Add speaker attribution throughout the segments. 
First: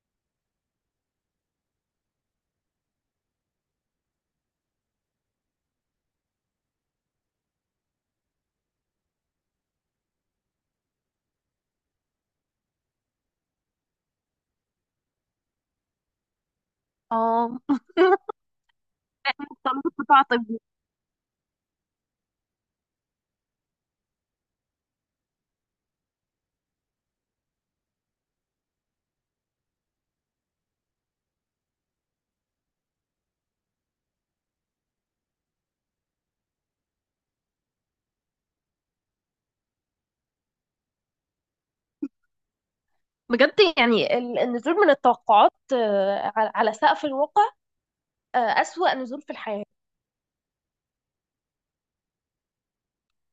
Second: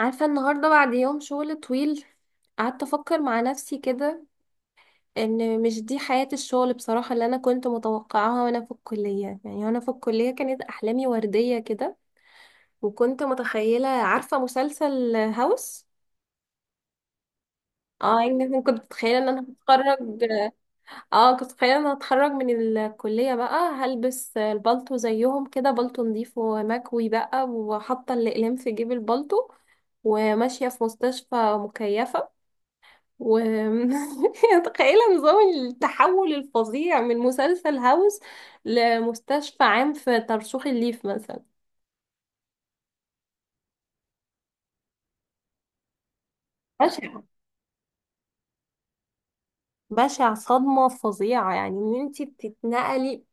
Speaker 1: عارفة، النهاردة بعد يوم شغل طويل قعدت أفكر مع نفسي كده، إن مش دي حياة الشغل بصراحة اللي أنا كنت متوقعاها وأنا في الكلية. يعني وأنا في الكلية كانت أحلامي وردية كده، وكنت متخيلة، عارفة، مسلسل هاوس.
Speaker 2: اه.
Speaker 1: اه يعني كنت متخيلة ان انا
Speaker 2: طلبت
Speaker 1: هتخرج
Speaker 2: قطاع طبي.
Speaker 1: اه كنت متخيلة ان انا هتخرج من الكلية، بقى هلبس البالتو زيهم كده، بالتو نضيف ومكوي بقى، وحاطة الأقلام في جيب البالتو، وماشية في مستشفى مكيفة و متخيلة نظام التحول الفظيع من مسلسل هاوس لمستشفى عام في ترسوخ الليف مثلا.
Speaker 2: بجد يعني النزول من التوقعات، على سقف
Speaker 1: بشع.
Speaker 2: الواقع. أسوأ نزول في الحياة.
Speaker 1: بشع، صدمة فظيعة، يعني ان انتي بتتنقلي.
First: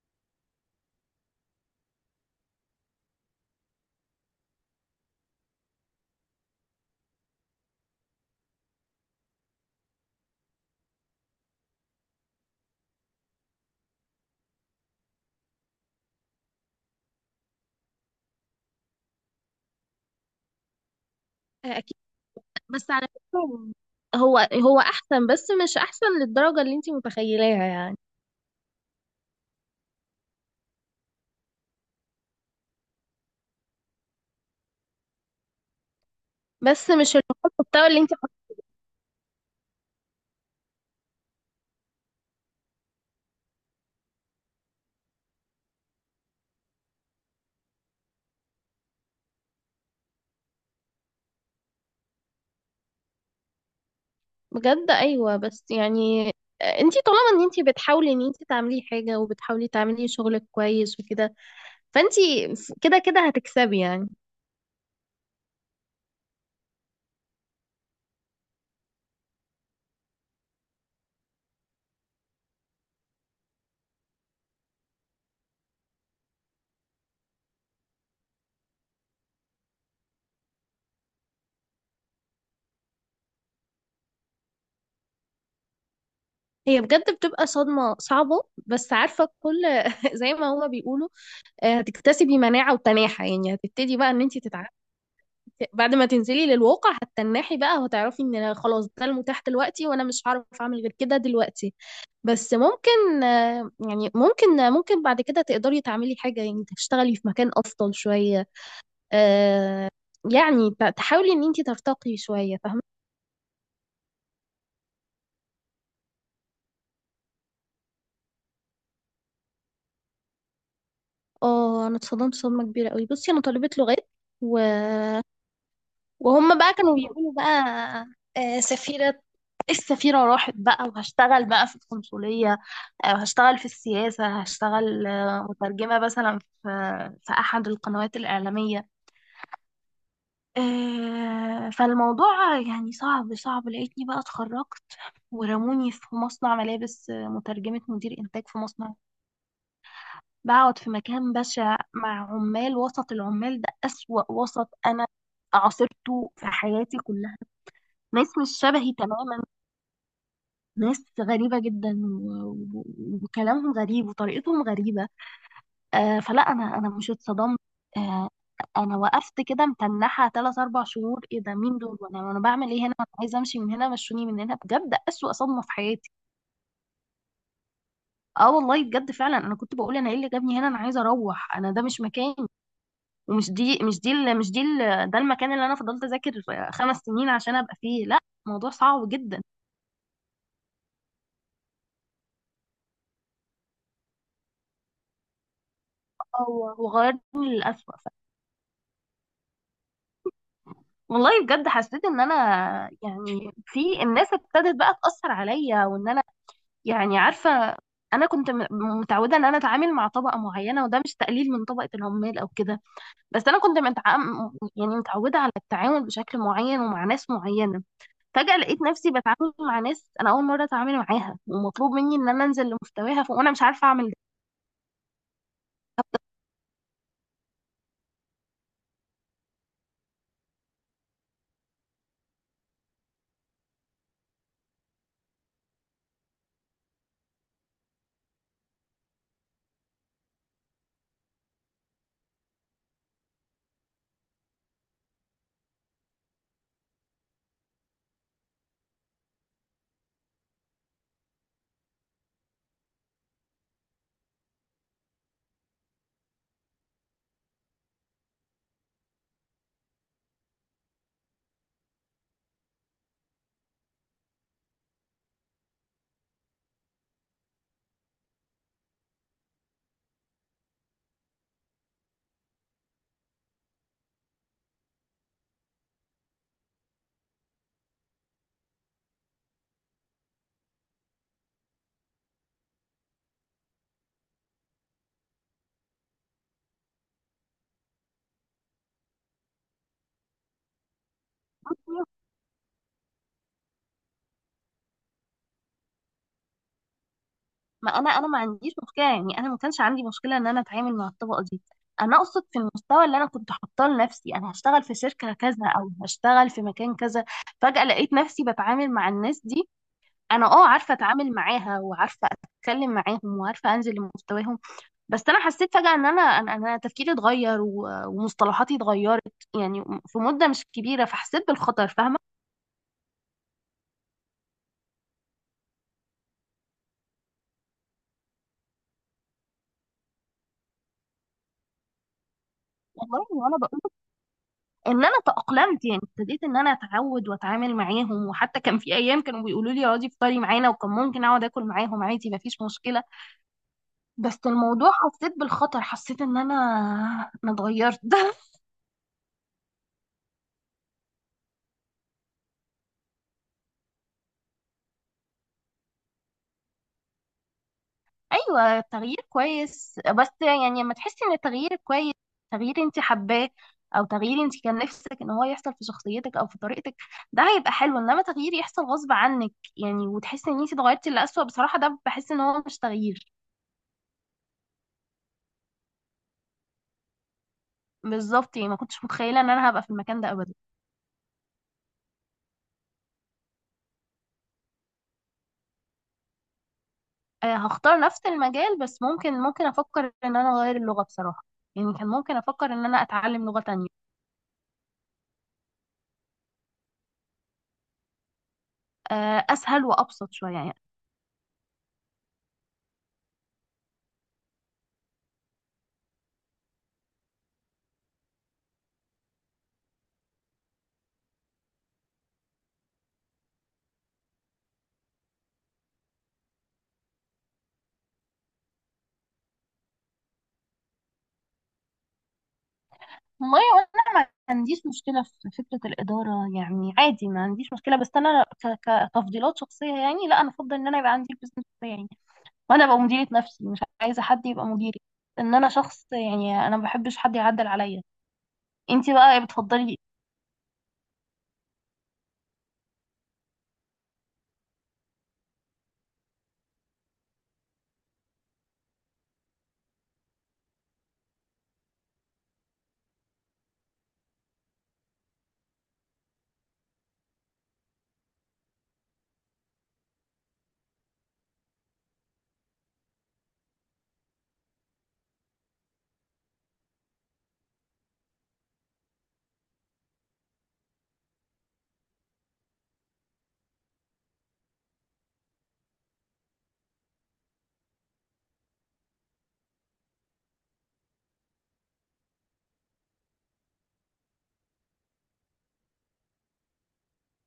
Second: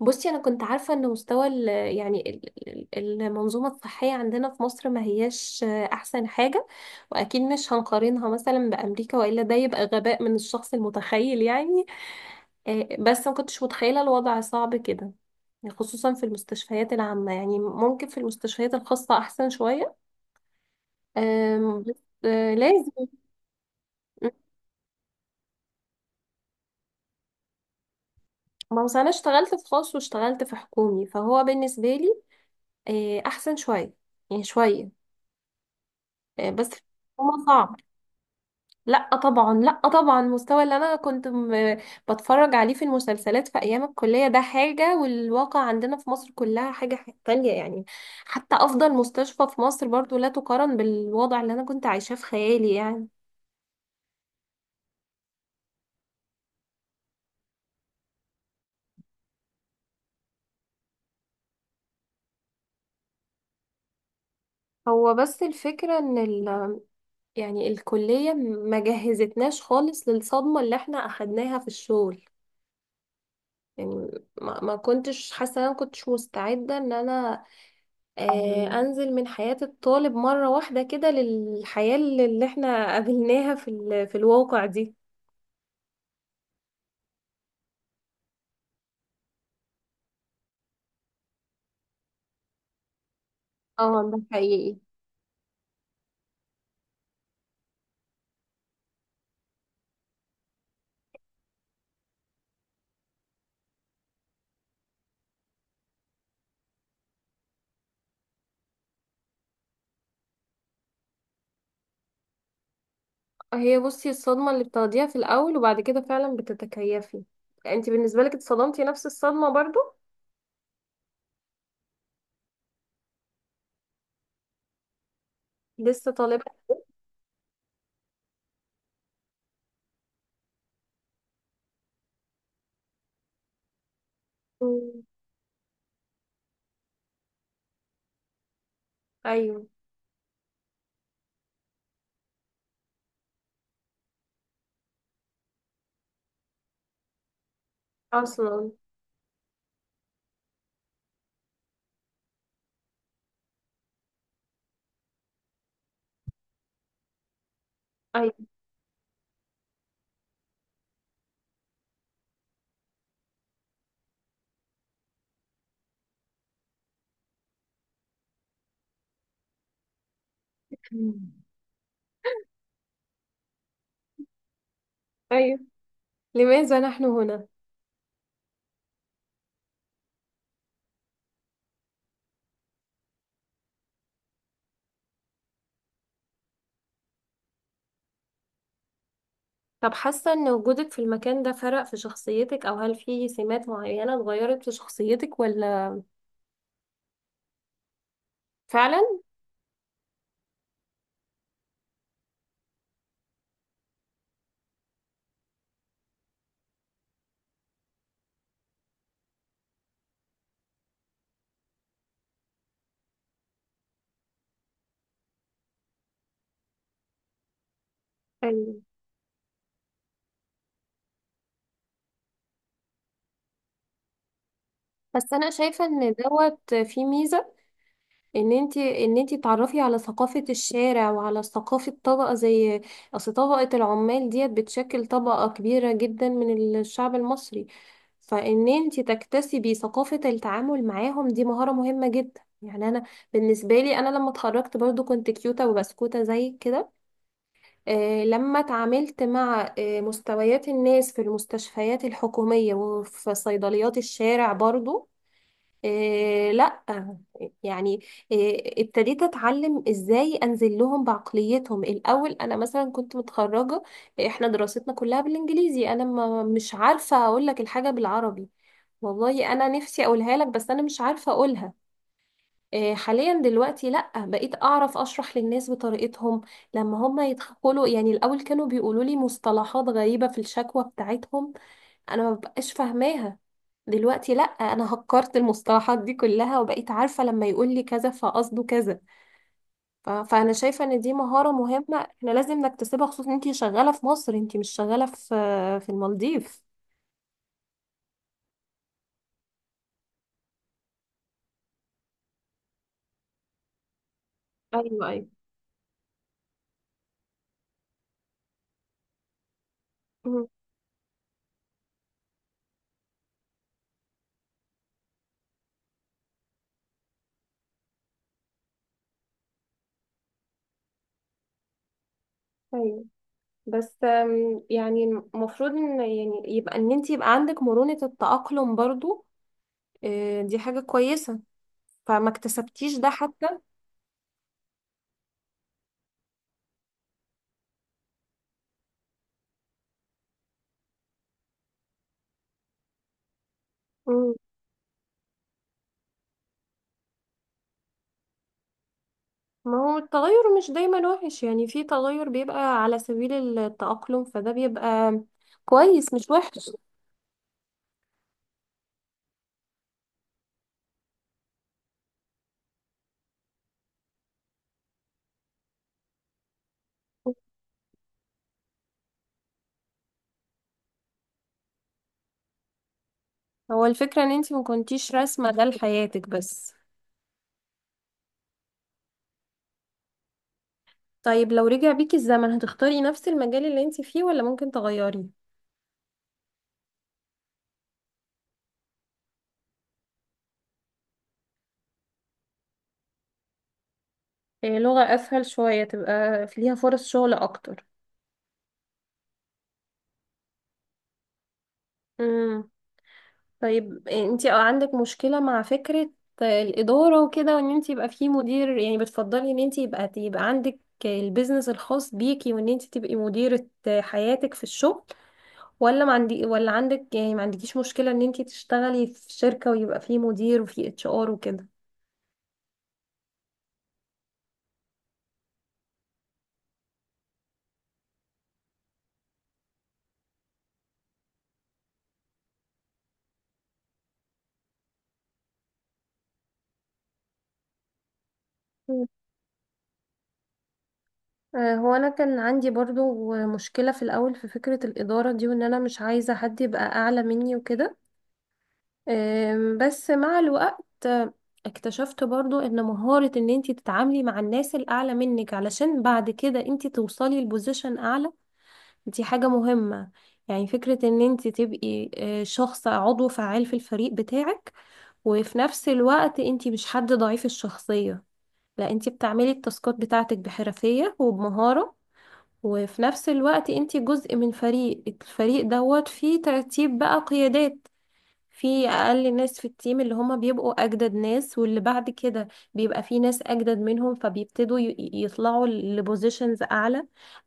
Speaker 1: بصي، انا كنت عارفة ان مستوى يعني المنظومة الصحية عندنا في مصر ما هياش احسن حاجة، واكيد مش هنقارنها مثلا بامريكا، والا ده يبقى غباء من الشخص المتخيل يعني. بس ما كنتش متخيلة الوضع صعب كده، خصوصا في المستشفيات العامة. يعني ممكن في المستشفيات الخاصة أحسن شوية.
Speaker 2: اكيد.
Speaker 1: بس. آه،
Speaker 2: بس
Speaker 1: لازم.
Speaker 2: على فكره،
Speaker 1: م-
Speaker 2: هو احسن، بس مش احسن للدرجه اللي انت متخيلاها يعني.
Speaker 1: ما هو أنا اشتغلت في خاص واشتغلت في حكومي، فهو بالنسبة لي أحسن شوية، يعني شوية. بس
Speaker 2: بس مش
Speaker 1: هو صعب.
Speaker 2: المحتوى اللي انت...
Speaker 1: لا طبعا، لا طبعا، المستوى اللي انا كنت بتفرج عليه في المسلسلات في ايام الكليه ده حاجه، والواقع عندنا في مصر كلها حاجه تانية يعني. حتى افضل مستشفى في مصر برضو لا تقارن بالوضع اللي انا كنت عايشاه في خيالي يعني.
Speaker 2: بجد ايوه، بس يعني انت طالما ان انت بتحاولي ان انت تعملي حاجه، وبتحاولي تعملي شغلك كويس وكده، فانت كده كده هتكسبي يعني.
Speaker 1: هو بس الفكره ان يعني الكليه ما جهزتناش خالص للصدمه اللي احنا اخدناها في الشغل. يعني ما كنتش حاسه إن انا ما كنتش مستعده ان انا، انزل من حياة الطالب مرة واحدة كده للحياة اللي احنا قابلناها في في الواقع دي.
Speaker 2: هي بجد بتبقى صدمه صعبه، بس عارفه كل... زي ما هما بيقولوا، هتكتسبي مناعة وتناحة، يعني هتبتدي
Speaker 1: اه،
Speaker 2: بقى
Speaker 1: ده
Speaker 2: ان انت تتعافي.
Speaker 1: حقيقي.
Speaker 2: بعد ما تنزلي للواقع هتتنحي بقى، وهتعرفي ان أنا خلاص ده المتاح دلوقتي، وانا مش هعرف اعمل غير كده دلوقتي. بس ممكن يعني ممكن بعد كده تقدري تعملي حاجة، يعني تشتغلي في مكان افضل شوية. آه، يعني تحاولي ان انت ترتقي شوية، فاهمة؟
Speaker 1: هي بصي، الصدمة اللي بتاخديها في الاول وبعد كده فعلا بتتكيفي. انت بالنسبة لك اتصدمتي نفس الصدمة برضو؟
Speaker 2: اه، انا اتصدمت صدمة كبيرة قوي. بصي، انا طالبة لغات، و
Speaker 1: لسه طالبة.
Speaker 2: وهم بقى كانوا بيقولوا بقى سفيرة. إيه، السفيرة راحت بقى وهشتغل بقى في القنصلية، وهشتغل في السياسة،
Speaker 1: مم.
Speaker 2: هشتغل مترجمة مثلا في أحد القنوات الإعلامية.
Speaker 1: ايوه.
Speaker 2: فالموضوع يعني صعب، صعب لقيتني بقى اتخرجت، ورموني في مصنع ملابس مترجمة مدير إنتاج في
Speaker 1: اصلا
Speaker 2: مصنع. بقعد في مكان بشع مع عمال، وسط العمال ده أسوأ وسط أنا عاصرته في حياتي كلها. ناس
Speaker 1: ايوه.
Speaker 2: مش شبهي تماما، ناس غريبة جدا و- و- وكلامهم غريب، وطريقتهم غريبة. فلا، أنا مش اتصدمت. آه أنا وقفت كده متنحة تلات أربع شهور. إيه ده؟ مين دول؟ وأنا بعمل إيه هنا؟ أنا عايزة أمشي من هنا. مشوني من هنا، بجد أسوأ
Speaker 1: ايوه.
Speaker 2: صدمة في حياتي.
Speaker 1: لماذا نحن هنا؟
Speaker 2: اه، والله بجد فعلا انا كنت بقول انا ايه اللي جابني هنا؟ انا عايزه اروح، انا ده مش مكاني. ومش دي مش دي ال- مش دي ال- ده المكان اللي انا فضلت اذاكر 5 سنين عشان ابقى فيه؟ لا. الموضوع صعب جدا،
Speaker 1: طب حاسة ان وجودك في المكان ده فرق في شخصيتك، او هل في سمات معينة اتغيرت في شخصيتك ولا؟
Speaker 2: وغيرني للأسوأ.
Speaker 1: فعلا.
Speaker 2: والله بجد حسيت ان انا يعني في الناس ابتدت بقى تأثر عليا، وان انا يعني عارفة انا كنت متعودة ان انا اتعامل مع طبقة معينة، وده مش تقليل من طبقة العمال او كده. بس انا كنت يعني متعودة على التعامل بشكل معين، ومع ناس معينة. فجأة
Speaker 1: ايوه،
Speaker 2: لقيت نفسي بتعامل مع ناس انا اول مرة اتعامل معاها، ومطلوب مني ان انا انزل لمستواها وانا مش عارفة اعمل ده.
Speaker 1: بس انا شايفه ان دوت فيه ميزه، ان انت تعرفي على ثقافه الشارع، وعلى ثقافه طبقه زي، اصل طبقه العمال ديت بتشكل طبقه كبيره جدا من الشعب المصري. فان انت تكتسبي ثقافه التعامل معاهم، دي مهاره مهمه جدا. يعني بالنسبه لي انا لما اتخرجت برضو كنت كيوته وبسكوته زي كده. لما اتعاملت مع مستويات الناس في المستشفيات الحكوميه وفي صيدليات الشارع برضو، إيه، لا، يعني، إيه، ابتديت اتعلم ازاي انزل لهم بعقليتهم. الاول انا مثلا كنت متخرجه، احنا دراستنا كلها بالانجليزي، انا ما مش عارفه اقول لك الحاجه بالعربي. والله انا نفسي اقولها لك بس انا مش عارفه اقولها. إيه، حاليا دلوقتي لا، بقيت اعرف اشرح للناس بطريقتهم لما هم يدخلوا. يعني الاول كانوا بيقولوا لي مصطلحات غريبه في الشكوى بتاعتهم، انا ما ببقاش فاهماها. دلوقتي لا، انا هكرت المصطلحات دي كلها، وبقيت عارفة لما يقول لي كذا فقصده كذا. فانا شايفة ان دي مهارة مهمة، احنا لازم نكتسبها، خصوصا انتي شغالة في مصر، انتي مش شغالة في المالديف.
Speaker 2: ما انا ما عنديش مشكله، يعني انا ما كانش عندي مشكله ان انا اتعامل مع الطبقه دي. انا اقصد في المستوى اللي انا كنت حاطاه لنفسي، انا هشتغل في
Speaker 1: ايوه، ايوه.
Speaker 2: شركه كذا او هشتغل في مكان كذا. فجاه لقيت نفسي بتعامل مع الناس دي. انا
Speaker 1: مم.
Speaker 2: اه عارفه اتعامل معاها، وعارفه اتكلم معاهم، وعارفه انزل لمستواهم. بس انا حسيت فجاه ان انا انا أنا تفكيري اتغير ومصطلحاتي اتغيرت، يعني في مده مش كبيره، فحسيت بالخطر، فاهمه؟
Speaker 1: ايوه، بس يعني المفروض ان، يعني يبقى ان انت يبقى عندك مرونة التأقلم برضو. دي حاجة كويسة. فما اكتسبتيش ده
Speaker 2: والله
Speaker 1: حتى.
Speaker 2: وانا بقول ان انا تأقلمت، يعني ابتديت ان انا اتعود واتعامل معاهم، وحتى كان في ايام كانوا بيقولوا لي اقعدي افطري معانا، وكان ممكن اقعد اكل معاهم عادي مفيش مشكله. بس الموضوع حسيت بالخطر، حسيت ان انا اتغيرت.
Speaker 1: ما هو التغير مش دايما وحش، يعني في تغير بيبقى على سبيل التأقلم، فده بيبقى كويس مش وحش.
Speaker 2: ايوه، التغيير كويس، بس يعني لما تحسي ان التغيير كويس، تغيير انت حباه، او تغيير انت كان نفسك ان هو يحصل في شخصيتك او في طريقتك، ده هيبقى حلو. انما تغيير يحصل غصب عنك يعني، وتحسي ان انت اتغيرتي لأسوأ، بصراحه ده بحس ان هو مش تغيير.
Speaker 1: هو الفكرة ان انتي ما كنتيش راسمة ده لحياتك بس.
Speaker 2: بالظبط، يعني ما كنتش متخيله ان انا هبقى في المكان ده ابدا.
Speaker 1: طيب، لو رجع بيكي الزمن هتختاري نفس المجال اللي انتي فيه ولا ممكن تغيري؟
Speaker 2: هختار نفس المجال، بس ممكن افكر ان انا اغير اللغه بصراحه، يعني كان ممكن افكر ان انا اتعلم لغه تانية.
Speaker 1: إيه، لغة اسهل شوية، تبقى ليها فرص شغل اكتر.
Speaker 2: اسهل وابسط شويه يعني.
Speaker 1: طيب، انتي عندك مشكلة مع فكرة الإدارة وكده، وان انتي يبقى فيه مدير؟ يعني بتفضلي ان انتي يبقى عندك البيزنس الخاص بيكي، وان انتي تبقي مديرة حياتك في الشغل، ولا ما عندي ولا عندك؟ يعني ما عندكيش مشكلة ان انتي تشتغلي في شركة ويبقى فيه مدير وفيه HR وكده؟
Speaker 2: والله انا ما عنديش مشكله في فكره الاداره، يعني عادي ما عنديش مشكله، بس انا كتفضيلات شخصيه، يعني لا، انا افضل ان انا يبقى عندي البزنس بتاعي يعني، وانا ابقى مديره نفسي، مش عايزه حد يبقى مديري، ان انا شخص يعني انا ما بحبش حد يعدل عليا.
Speaker 1: مم.
Speaker 2: انتي بقى بتفضلي؟
Speaker 1: هو انا كان عندي برضو مشكلة في الاول في فكرة الإدارة دي، وان انا مش عايزة حد يبقى اعلى مني وكده. بس مع الوقت اكتشفت برضو ان مهارة ان انتي تتعاملي مع الناس الاعلى منك علشان بعد كده انتي توصلي لبوزيشن اعلى دي حاجة مهمة. يعني فكرة ان انتي تبقي شخص، عضو فعال في الفريق بتاعك، وفي نفس الوقت انتي مش حد ضعيف الشخصية، لا، انتي بتعملي التاسكات بتاعتك بحرفية وبمهارة، وفي نفس الوقت انتي جزء من الفريق دوت فيه ترتيب بقى قيادات. في اقل ناس في التيم اللي هما بيبقوا اجدد ناس، واللي بعد كده بيبقى في ناس اجدد منهم فبيبتدوا يطلعوا لبوزيشنز اعلى.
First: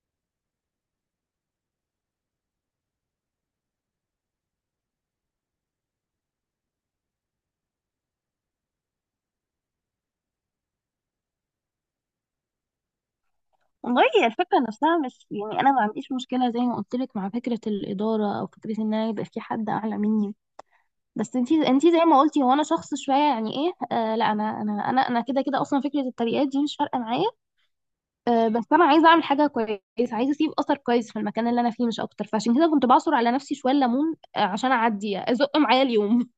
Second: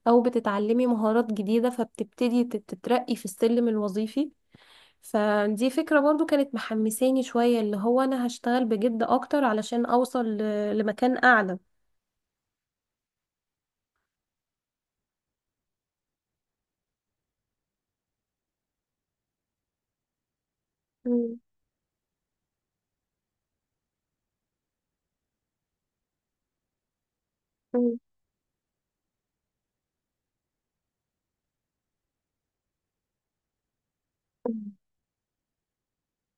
Speaker 1: او بتتعلمي مهارات جديدة فبتبتدي تترقي في السلم الوظيفي. فدي فكرة برضو كانت محمساني شوية، اللي هو انا هشتغل بجد اكتر علشان اوصل لمكان اعلى.
Speaker 2: والله هي الفكرة نفسها، مش يعني أنا ما عنديش مشكلة زي ما قلت لك مع فكرة الإدارة، أو فكرة إن أنا يبقى في حد أعلى مني. بس
Speaker 1: مم.
Speaker 2: انتي زي ما قلتي، هو أنا شخص شوية يعني إيه. لا، أنا كده كده أصلا فكرة الترقيات دي مش فارقة معايا. بس أنا عايزة أعمل حاجة كويسة، عايزة أسيب أثر كويس في المكان اللي أنا فيه مش أكتر، فعشان كده كنت بعصر على نفسي شوية ليمون
Speaker 1: مم.
Speaker 2: عشان أعدي أزق معايا اليوم.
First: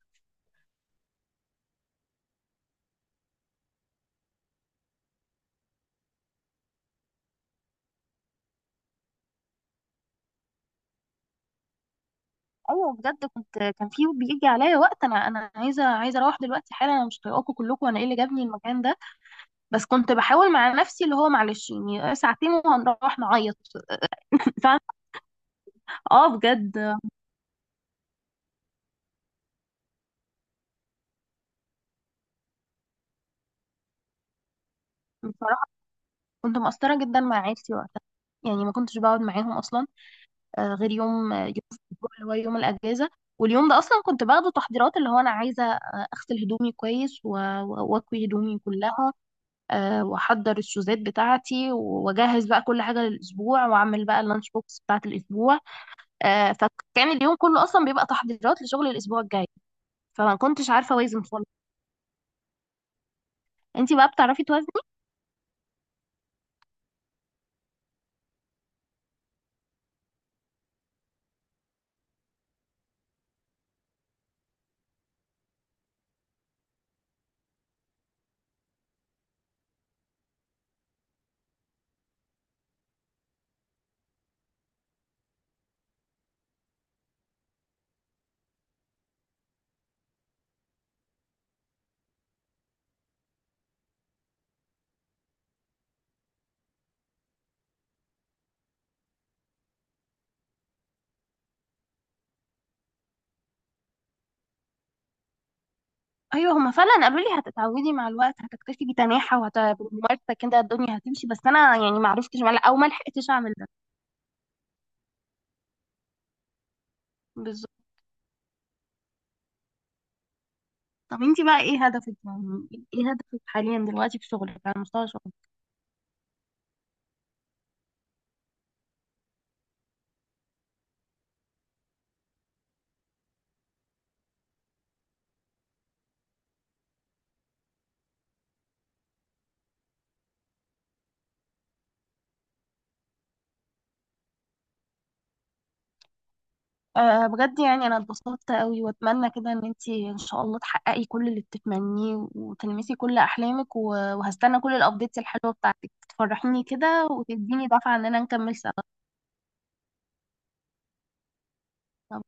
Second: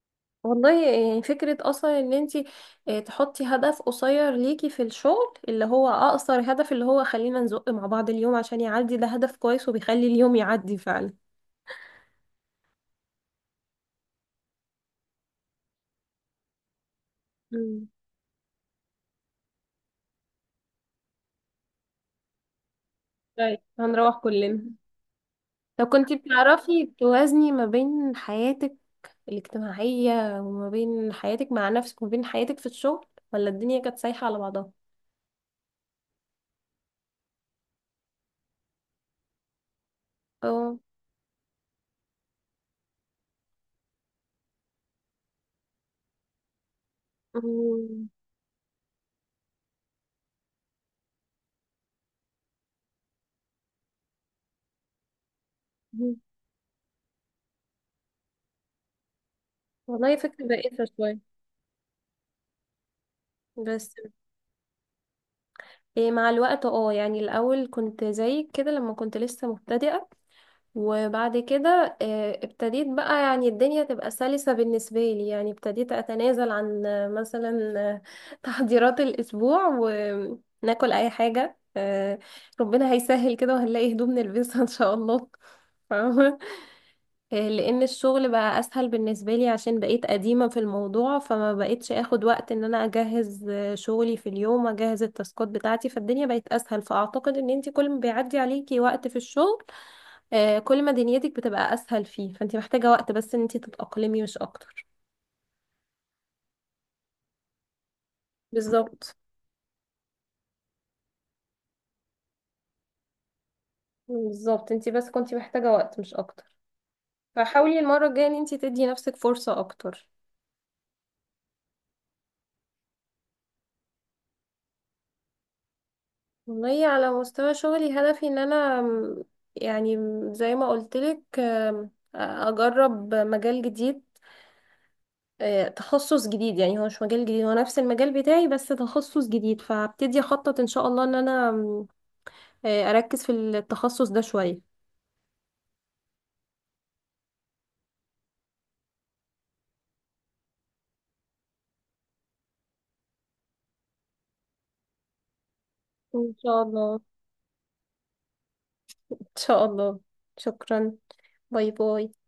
Speaker 1: والله يعني فكرة اصلا ان انتي تحطي هدف قصير ليكي في الشغل، اللي هو اقصر هدف، اللي هو خلينا نزق مع بعض اليوم عشان يعدي، ده هدف كويس وبيخلي اليوم يعدي فعلا.
Speaker 2: ايوه، بجد كنت كان في بيجي عليا وقت انا عايزه اروح دلوقتي حالا، انا مش طايقاكم كلكم،
Speaker 1: مم.
Speaker 2: انا ايه اللي جابني المكان ده؟ بس كنت بحاول مع نفسي اللي هو معلش يعني ساعتين وهنروح نعيط.
Speaker 1: طيب، هنروح كلنا.
Speaker 2: فعلا.
Speaker 1: طب كنتي
Speaker 2: اه، بجد
Speaker 1: بتعرفي توازني ما بين حياتك الاجتماعية وما بين حياتك مع نفسك وما بين حياتك في الشغل، ولا الدنيا كانت سايحة على بعضها؟
Speaker 2: بصراحة كنت مقصرة جدا مع عيلتي وقتها، يعني ما كنتش بقعد معاهم اصلا،
Speaker 1: اه.
Speaker 2: غير يوم يوم في الأسبوع اللي هو يوم الاجازة. واليوم ده اصلا كنت باخده تحضيرات، اللي هو انا عايزة اغسل هدومي كويس
Speaker 1: مم.
Speaker 2: واكوي هدومي كلها، واحضر الشوزات بتاعتي، واجهز بقى كل حاجة للاسبوع، واعمل بقى اللانش بوكس بتاعت الاسبوع. فكان اليوم كله اصلا بيبقى تحضيرات لشغل الاسبوع الجاي.
Speaker 1: والله
Speaker 2: فما
Speaker 1: فكرة
Speaker 2: كنتش
Speaker 1: بائسة
Speaker 2: عارفة
Speaker 1: شوية
Speaker 2: اوازن خالص.
Speaker 1: بس.
Speaker 2: انتي بقى بتعرفي توازني؟
Speaker 1: إيه مع الوقت يعني الاول كنت زيك كده لما كنت لسه مبتدئة، وبعد كده ابتديت بقى، يعني الدنيا تبقى سلسة بالنسبة لي. يعني ابتديت أتنازل عن مثلا تحضيرات الأسبوع، وناكل أي حاجة. ربنا هيسهل كده وهنلاقي هدوم نلبسها إن شاء الله. فاهمة؟ لأن الشغل بقى أسهل بالنسبة لي عشان بقيت قديمة في الموضوع، فما بقيتش أخد وقت إن أنا أجهز شغلي في اليوم، أجهز التاسكات بتاعتي، فالدنيا بقت أسهل. فأعتقد إن أنتي كل ما بيعدي عليكي وقت في الشغل، كل ما دنيتك بتبقى اسهل، فيه فانت محتاجه وقت بس ان انت تتاقلمي مش اكتر.
Speaker 2: ايوه، هما فعلا قالوا لي هتتعودي مع الوقت، هتكتفي
Speaker 1: بالظبط.
Speaker 2: بتناحة، وهتمارسة كده الدنيا هتمشي. بس انا يعني ما عرفتش او ما لحقتش اعمل ده.
Speaker 1: بالظبط، انت بس كنتي محتاجه وقت مش اكتر،
Speaker 2: بالظبط.
Speaker 1: فحاولي المره الجايه ان انت تدي نفسك فرصه اكتر.
Speaker 2: طب انتي بقى ايه هدفك يعني؟ ايه هدفك حاليا دلوقتي في شغلك، على مستوى شغلك؟
Speaker 1: والله على مستوى شغلي هدفي ان انا، يعني زي ما قلتلك، اجرب مجال جديد. تخصص جديد. يعني هو مش مجال جديد، هو نفس المجال بتاعي بس تخصص جديد. فهبتدي اخطط ان شاء الله ان انا، م، آه، اركز في التخصص ده شويه.
Speaker 2: أه بجد يعني انا اتبسطت قوي، واتمنى كده ان انتي ان شاء الله تحققي كل اللي بتتمنيه، وتلمسي كل احلامك، وهستنى كل الابديتس الحلوه بتاعتك
Speaker 1: ان شاء
Speaker 2: تفرحيني
Speaker 1: الله.
Speaker 2: كده، وتديني دفعه ان انا نكمل سوا.
Speaker 1: إن شاء الله. شكرا. باي باي.